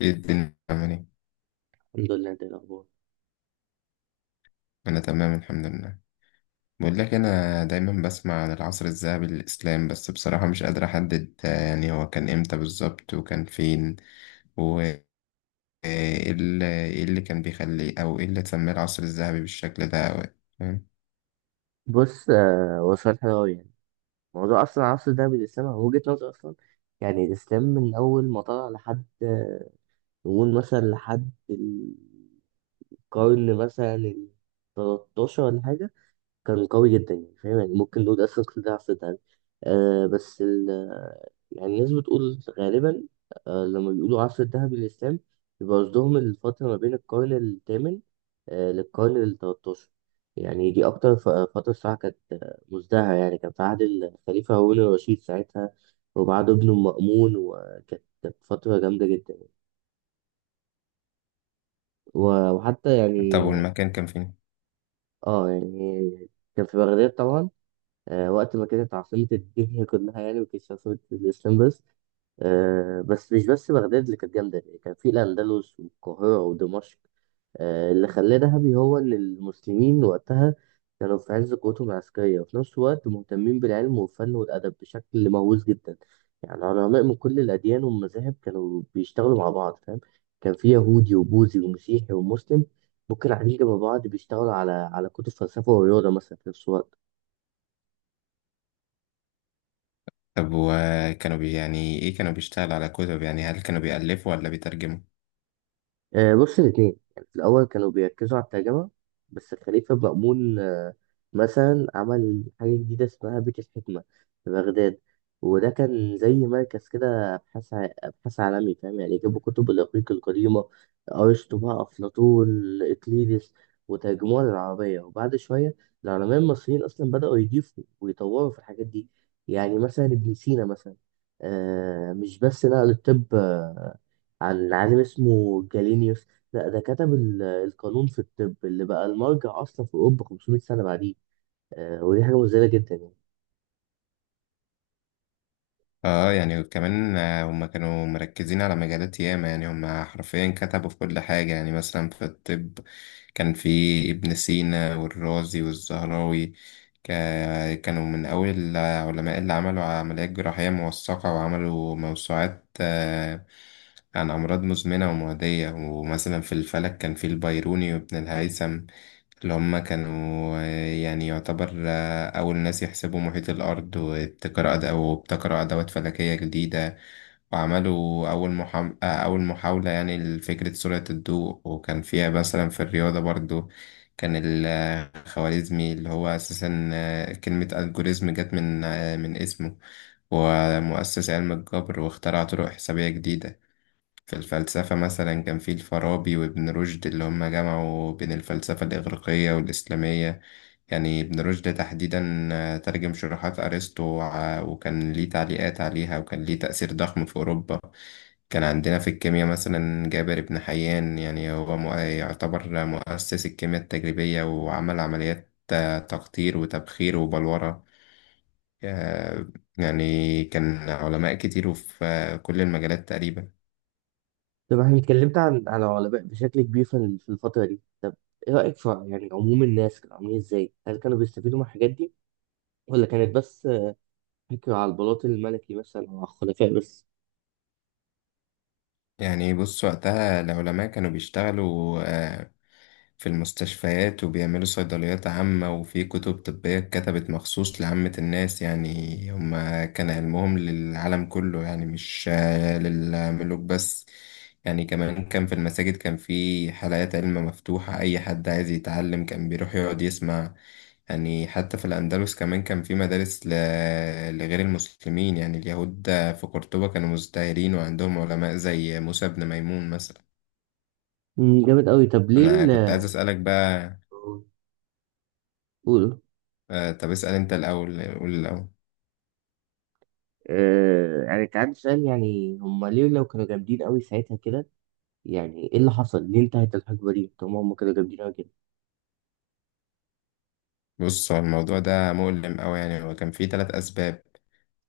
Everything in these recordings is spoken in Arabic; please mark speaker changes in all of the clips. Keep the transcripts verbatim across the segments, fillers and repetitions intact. Speaker 1: ايه الدنيا عامل ايه؟
Speaker 2: الحمد لله، انت ايه الاخبار؟
Speaker 1: انا تمام الحمد لله. بقول لك انا دايما بسمع عن العصر الذهبي للاسلام، بس بصراحة مش قادر احدد آه، يعني هو كان امتى بالظبط وكان فين وايه اللي إيه اللي كان بيخليه او ايه اللي تسميه العصر الذهبي بالشكل ده أو إيه، فاهم.
Speaker 2: بص آه، هو سؤال حلو أوي. يعني موضوع أصلا عصر الذهبي للإسلام هو وجهة نظر أصلا. يعني الإسلام من أول ما طلع لحد آه، نقول مثلا لحد القرن مثلا ال تلتاشر ولا حاجة، كان قوي جدا، يعني فاهم، يعني ممكن نقول اصلا كل ده عفت يعني. آه بس ال يعني الناس بتقول غالبا آه لما بيقولوا عصر الذهبي للإسلام يبقى قصدهم الفترة ما بين القرن الثامن آه للقرن التلتاشر. يعني دي أكتر ف- فترة الصراحة كانت آه، مزدهرة، يعني كان في عهد الخليفة هارون الرشيد ساعتها وبعد ابنه المأمون، وكانت كانت فترة جامدة جدا. و- وحتى
Speaker 1: طب
Speaker 2: يعني
Speaker 1: والمكان كان فين.
Speaker 2: اه، يعني كان في بغداد طبعا، آه، وقت ما كانت عاصمة الدنيا كلها، يعني ما كانتش عاصمة الإسلام بس. آه، بس مش بس بغداد اللي كانت جامدة، يعني كان في الأندلس والقاهرة ودمشق. آه، اللي خلاه ذهبي هو إن المسلمين وقتها كانوا في عز قوتهم العسكرية، وفي نفس الوقت مهتمين بالعلم والفن والأدب بشكل مهووس جدا. يعني علماء من كل الأديان والمذاهب كانوا بيشتغلوا مع بعض، فاهم؟ كان في يهودي وبوذي ومسيحي ومسلم ممكن قاعدين جنب بعض بيشتغلوا على على كتب فلسفة ورياضة مثلا في نفس الوقت.
Speaker 1: طب وكانوا بي يعني ايه كانوا بيشتغلوا على كتب، يعني هل كانوا بيألفوا ولا بيترجموا.
Speaker 2: آه، بص، الاثنين. يعني في الأول كانوا بيركزوا على الترجمة، بس الخليفة مأمون آه، مثلا عمل حاجة جديدة اسمها بيت الحكمة في بغداد، وده كان زي مركز كده أبحاث ع- أبحاث عالمي، فاهم؟ يعني جابوا كتب الإغريق القديمة، أرسطو بقى، أفلاطون، إقليدس، وترجموها للعربية. وبعد شوية العلماء المصريين أصلا بدأوا يضيفوا ويطوروا في الحاجات دي. يعني مثلا ابن سينا مثلا، آه، مش بس نقل الطب آه، عن عالم اسمه جالينيوس، لا ده كتب ال- القانون في الطب اللي بقى المرجع اصلا في اوروبا خمسمائة سنه بعديه. آه ودي حاجه مذهله جدا يعني.
Speaker 1: اه يعني وكمان، آه، هم كانوا مركزين على مجالات ياما، يعني هم حرفيا كتبوا في كل حاجة. يعني مثلا في الطب كان في ابن سينا والرازي والزهراوي. كا- كانوا من أول العلماء اللي عملوا عمليات جراحية موثقة وعملوا موسوعات آه، عن أمراض مزمنة ومعدية. ومثلا في الفلك كان في البيروني وابن الهيثم، اللي هم كانوا، آه، يعني يعتبر آه، أول ناس يحسبوا محيط الأرض وابتكروا أد- وابتكروا أدوات فلكية جديدة، وعملوا أول محاولة أول محاولة يعني لفكرة سرعة الضوء. وكان فيها مثلا في الرياضة برضو كان الخوارزمي، اللي هو أساسا آه، كلمة ألجوريزم جت من آه، من اسمه، ومؤسس علم الجبر واخترع طرق حسابية جديدة. في الفلسفة مثلا كان في الفارابي وابن رشد، اللي هم جمعوا بين الفلسفة الإغريقية والإسلامية. يعني ابن رشد تحديدا آه، ترجم شروحات أرسطو وع- وكان ليه تعليقات عليها، وكان ليه تأثير ضخم في أوروبا. كان عندنا في الكيمياء مثلا جابر بن حيان، يعني هو مؤ- يعتبر مؤسس الكيمياء التجريبية، وعمل عمليات آه، تقطير وتبخير وبلورة. آه، يعني كان علماء كتير وفي آه، كل المجالات تقريبا.
Speaker 2: طب احنا اتكلمت عن عن العلماء بشكل كبير في ال- في الفتره دي. طب ايه رايك في يعني عموم الناس، كانوا عاملين ازاي؟ هل كانوا بيستفيدوا من الحاجات دي ولا كانت بس آه، فكره على البلاط الملكي مثلا او على الخلفاء بس؟
Speaker 1: يعني بص وقتها العلماء كانوا بيشتغلوا آه، في المستشفيات وبيعملوا صيدليات عامة، وفي كتب طبية اتكتبت مخصوص لعامة الناس. يعني هما كان علمهم للعالم كله، يعني مش آه، للملوك بس. يعني كمان كان في المساجد، كان في حلقات علم مفتوحة، أي حد عايز يتعلم كان بيروح يقعد يسمع. يعني حتى في الأندلس كمان كان في مدارس ل... لغير المسلمين، يعني اليهود في قرطبة كانوا مزدهرين وعندهم علماء زي موسى بن ميمون مثلا.
Speaker 2: مم، جامد قوي. طب ليه
Speaker 1: أنا
Speaker 2: ال-
Speaker 1: كنت عايز أسألك بقى.
Speaker 2: قولوا.
Speaker 1: آه، طب اسأل أنت الأول، قول الأول.
Speaker 2: آه يعني كان عندي سؤال، يعني هم ليه لو كانوا جامدين قوي ساعتها كده، يعني ايه اللي حصل؟ ليه انتهت الحقبه دي؟ طب ما هم كانوا جامدين أوي كده.
Speaker 1: بص هو الموضوع ده مؤلم أوي، يعني هو كان فيه تلات أسباب.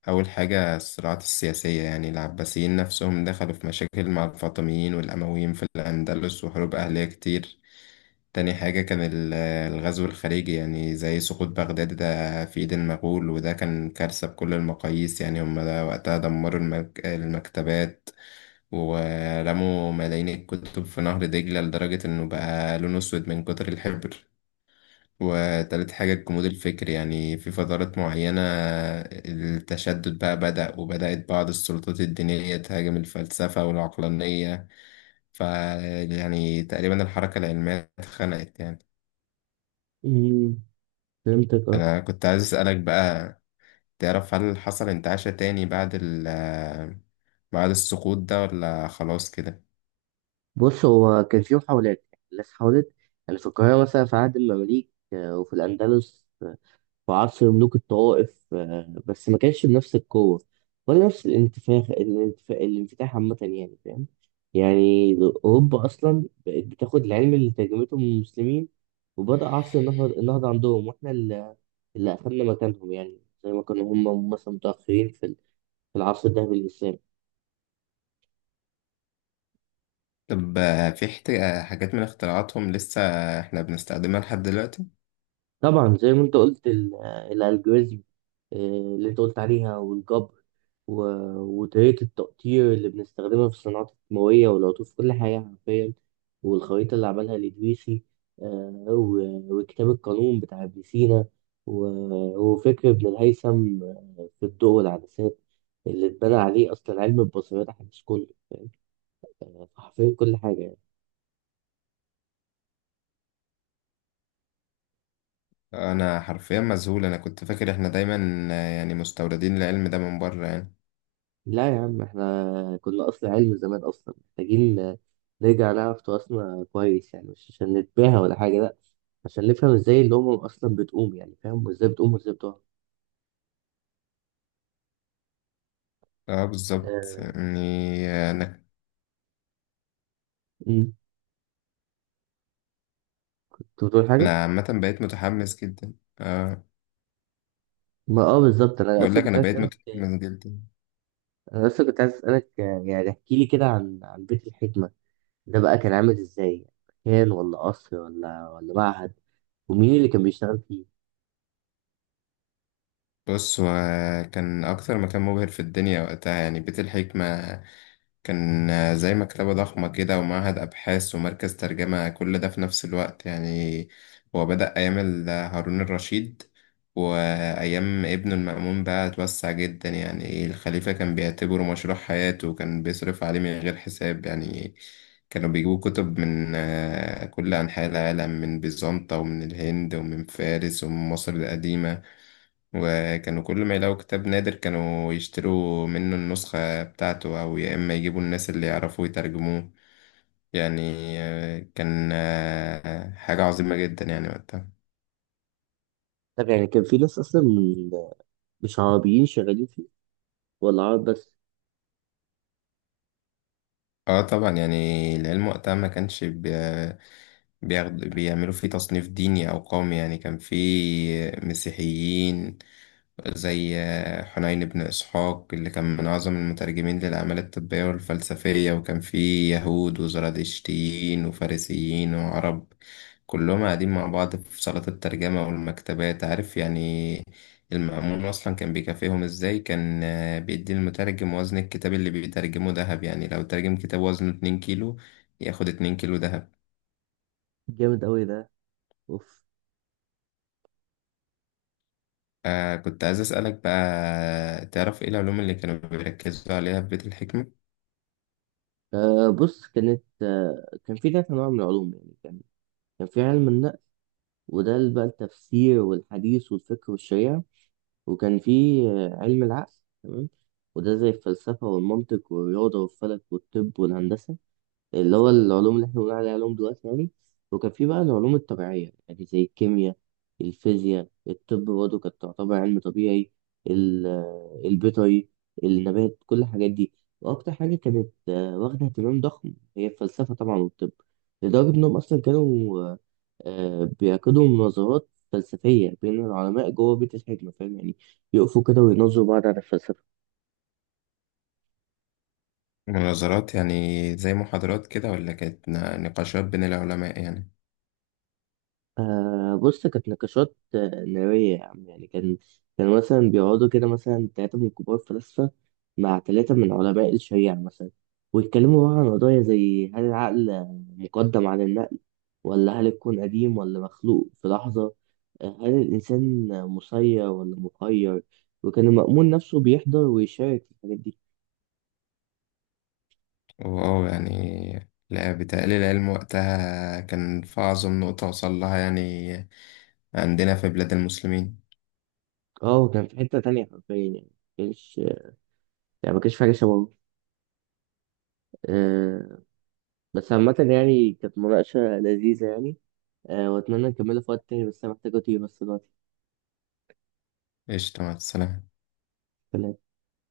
Speaker 1: أول حاجة الصراعات السياسية، يعني العباسيين نفسهم دخلوا في مشاكل مع الفاطميين والأمويين في الأندلس وحروب أهلية كتير. تاني حاجة كان ال- الغزو الخارجي، يعني زي سقوط بغداد ده في إيد المغول، وده كان كارثة بكل المقاييس. يعني هم ده وقتها دمروا المك... المكتبات، ورموا ملايين الكتب في نهر دجلة لدرجة إنه بقى لونه أسود من كتر الحبر. وتالت حاجة الجمود الفكري، يعني في فترات معينة التشدد بقى بدأ، وبدأت بعض السلطات الدينية تهاجم الفلسفة والعقلانية، ف يعني تقريبا الحركة العلمية اتخنقت يعني.
Speaker 2: امم فهمتك، اه.
Speaker 1: انا كنت عايز اسالك بقى، تعرف هل حصل انتعاشة تاني بعد ال بعد السقوط ده ولا خلاص كده.
Speaker 2: بص هو كان في محاولات، يعني الناس حاولت. يعني في القاهره مثلا في عهد المماليك آه، وفي الاندلس آه، في عصر ملوك الطوائف، آه، بس ما كانش بنفس القوه ولا نفس الانتفاخ الانتفاخ الانفتاح عامه يعني، فاهم؟ يعني اوروبا اصلا بقت بتاخد العلم اللي ترجمته من المسلمين، وبدأ عصر النهضه النهضة عندهم، واحنا اللي اللي أخدنا مكانهم. يعني زي ما كانوا هم مثلا متأخرين في في العصر الذهبي للإسلام.
Speaker 1: طب آه، في حت- آه، حاجات من اختراعاتهم لسه احنا بنستخدمها لحد دلوقتي.
Speaker 2: طبعا زي ما انت قلت ال- الالجوريزم، آه، اللي انت قلت عليها، والجبر، و- وطريقة التقطير اللي بنستخدمها في الصناعات الكيماوية والعطور في كل حاجة حرفيا، والخريطة اللي عملها الإدريسي، آه، و- وكتاب القانون بتاع ابن سينا، و- وفكر ابن الهيثم آه، في الضوء والعدسات اللي اتبنى عليه أصلا علم البصريات الحديث كله. آه، حرفيا كل حاجة.
Speaker 1: انا حرفيا مذهول، انا كنت فاكر احنا دايما آه، يعني مستوردين العلم ده من بره يعني.
Speaker 2: لا يا عم، احنا كنا اصل علم زمان. اصلا محتاجين نرجع نعرف تراثنا كويس، يعني مش عشان نتباهى ولا حاجه، لا، عشان نفهم ازاي الامم اصلا بتقوم، يعني فاهم، وازاي بتقوم وازاي بتقع.
Speaker 1: اه بالظبط
Speaker 2: آه،
Speaker 1: يعني. آه، انا
Speaker 2: أمم. كنت بتقول حاجه.
Speaker 1: انا عامه بقيت متحمس جدا. اه.
Speaker 2: ما اه بالظبط، انا
Speaker 1: بقول
Speaker 2: اصلا
Speaker 1: لك
Speaker 2: كنت
Speaker 1: انا
Speaker 2: عايز
Speaker 1: بقيت
Speaker 2: اسالك
Speaker 1: متحمس جدا.
Speaker 2: انا اصلا كنت عايز اسالك، آه، يعني احكي لي كده عن عن بيت الحكمه ده بقى، كان عامل ازاي؟ مكان ولا قصر ولا ولا معهد؟ ومين اللي كان بيشتغل فيه؟
Speaker 1: بص هو كان أكتر مكان مبهر في الدنيا وقتها، يعني بيت الحكمة كان زي مكتبة ضخمة كده ومعهد أبحاث ومركز ترجمة، كل ده في نفس الوقت. يعني هو بدأ أيام ال- هارون الرشيد، وأيام ابنه المأمون بقى اتوسع جدا. يعني الخليفة كان بيعتبره مشروع حياته، وكان بيصرف عليه من غير حساب. يعني كانوا بيجيبوا كتب من آه، كل أنحاء العالم، من بيزنطة ومن الهند ومن فارس ومن مصر القديمة. وكانوا كل ما يلاقوا كتاب نادر كانوا يشتروا منه النسخة بتاعته، أو يا إما يجيبوا الناس اللي يعرفوا يترجموه. يعني آه، كان آه، حاجة عظيمة جدا يعني وقتها.
Speaker 2: طب يعني كان في ناس اصلا من- مش عربيين شغالين فيه ولا عرب بس؟
Speaker 1: اه طبعا، يعني العلم وقتها ما كانش بي- بياخد بيعملوا فيه تصنيف ديني أو قومي. يعني كان فيه مسيحيين زي آه، حنين بن إسحاق، اللي كان من أعظم المترجمين للأعمال الطبية والفلسفية. وكان فيه يهود وزرادشتيين وفارسيين وعرب، كلهم قاعدين مع بعض في صالات الترجمة والمكتبات، عارف يعني. المأمون أصلا كان بيكافئهم إزاي، كان آه، بيدي المترجم وزن الكتاب اللي بيترجمه دهب. يعني لو ترجم كتاب وزنه اتنين كيلو ياخد اتنين كيلو دهب.
Speaker 2: جامد قوي ده، اوف.
Speaker 1: آه كنت عايز أسألك بقى، تعرف إيه العلوم اللي كانوا بيركزوا عليها في بيت الحكمة؟
Speaker 2: آه بص، كانت آه كان في ثلاث انواع من العلوم. يعني كان كان في علم النقل، وده اللي بقى التفسير والحديث والفكر والشريعة. وكان في آه علم العقل، تمام، وده زي الفلسفة والمنطق والرياضة والفلك والطب والهندسة، اللي هو العلوم اللي احنا بنقول عليها علوم دلوقتي يعني. وكان في بقى العلوم الطبيعية، يعني زي الكيمياء، الفيزياء، الطب برضه كانت تعتبر علم طبيعي، ال- آه، البيطري، النبات، كل الحاجات دي. وأكتر حاجة كانت آه، واخدة اهتمام ضخم هي الفلسفة طبعا والطب، لدرجة إنهم أصلا كانوا آه، آه، بيعقدوا مناظرات فلسفية بين العلماء جوه بيت الحكمة، فاهم؟ يعني يقفوا كده ويناظروا بعض على الفلسفة.
Speaker 1: مناظرات يعني زي محاضرات كده، ولا كانت نا- نقاشات بين العلماء يعني.
Speaker 2: آه بص، كانت نقاشات آه، نارية يا عم. يعني كان كان مثلا بيقعدوا كده مثلا تلاتة من كبار فلاسفة مع تلاتة من علماء الشريعة مثلا، ويتكلموا بقى عن قضايا زي هل العقل مقدم على النقل، ولا هل الكون قديم ولا مخلوق في لحظة، آه، هل الإنسان مسير ولا مخير. وكان المأمون نفسه بيحضر ويشارك في الحاجات دي.
Speaker 1: واه يعني لا، بتقليل العلم وقتها كان في أعظم نقطة وصل لها، يعني عندنا في بلاد المسلمين.
Speaker 2: اه كان في حتة تانية حرفيا يعني، مكانش يعني مكانش في حاجة شبهه آه. بس عامة يعني كانت مناقشة لذيذة يعني، آه، واتمنى نكملها في وقت تاني، بس انا محتاج اطير بس دلوقتي.
Speaker 1: قشطة، مع السلامة.
Speaker 2: سلام.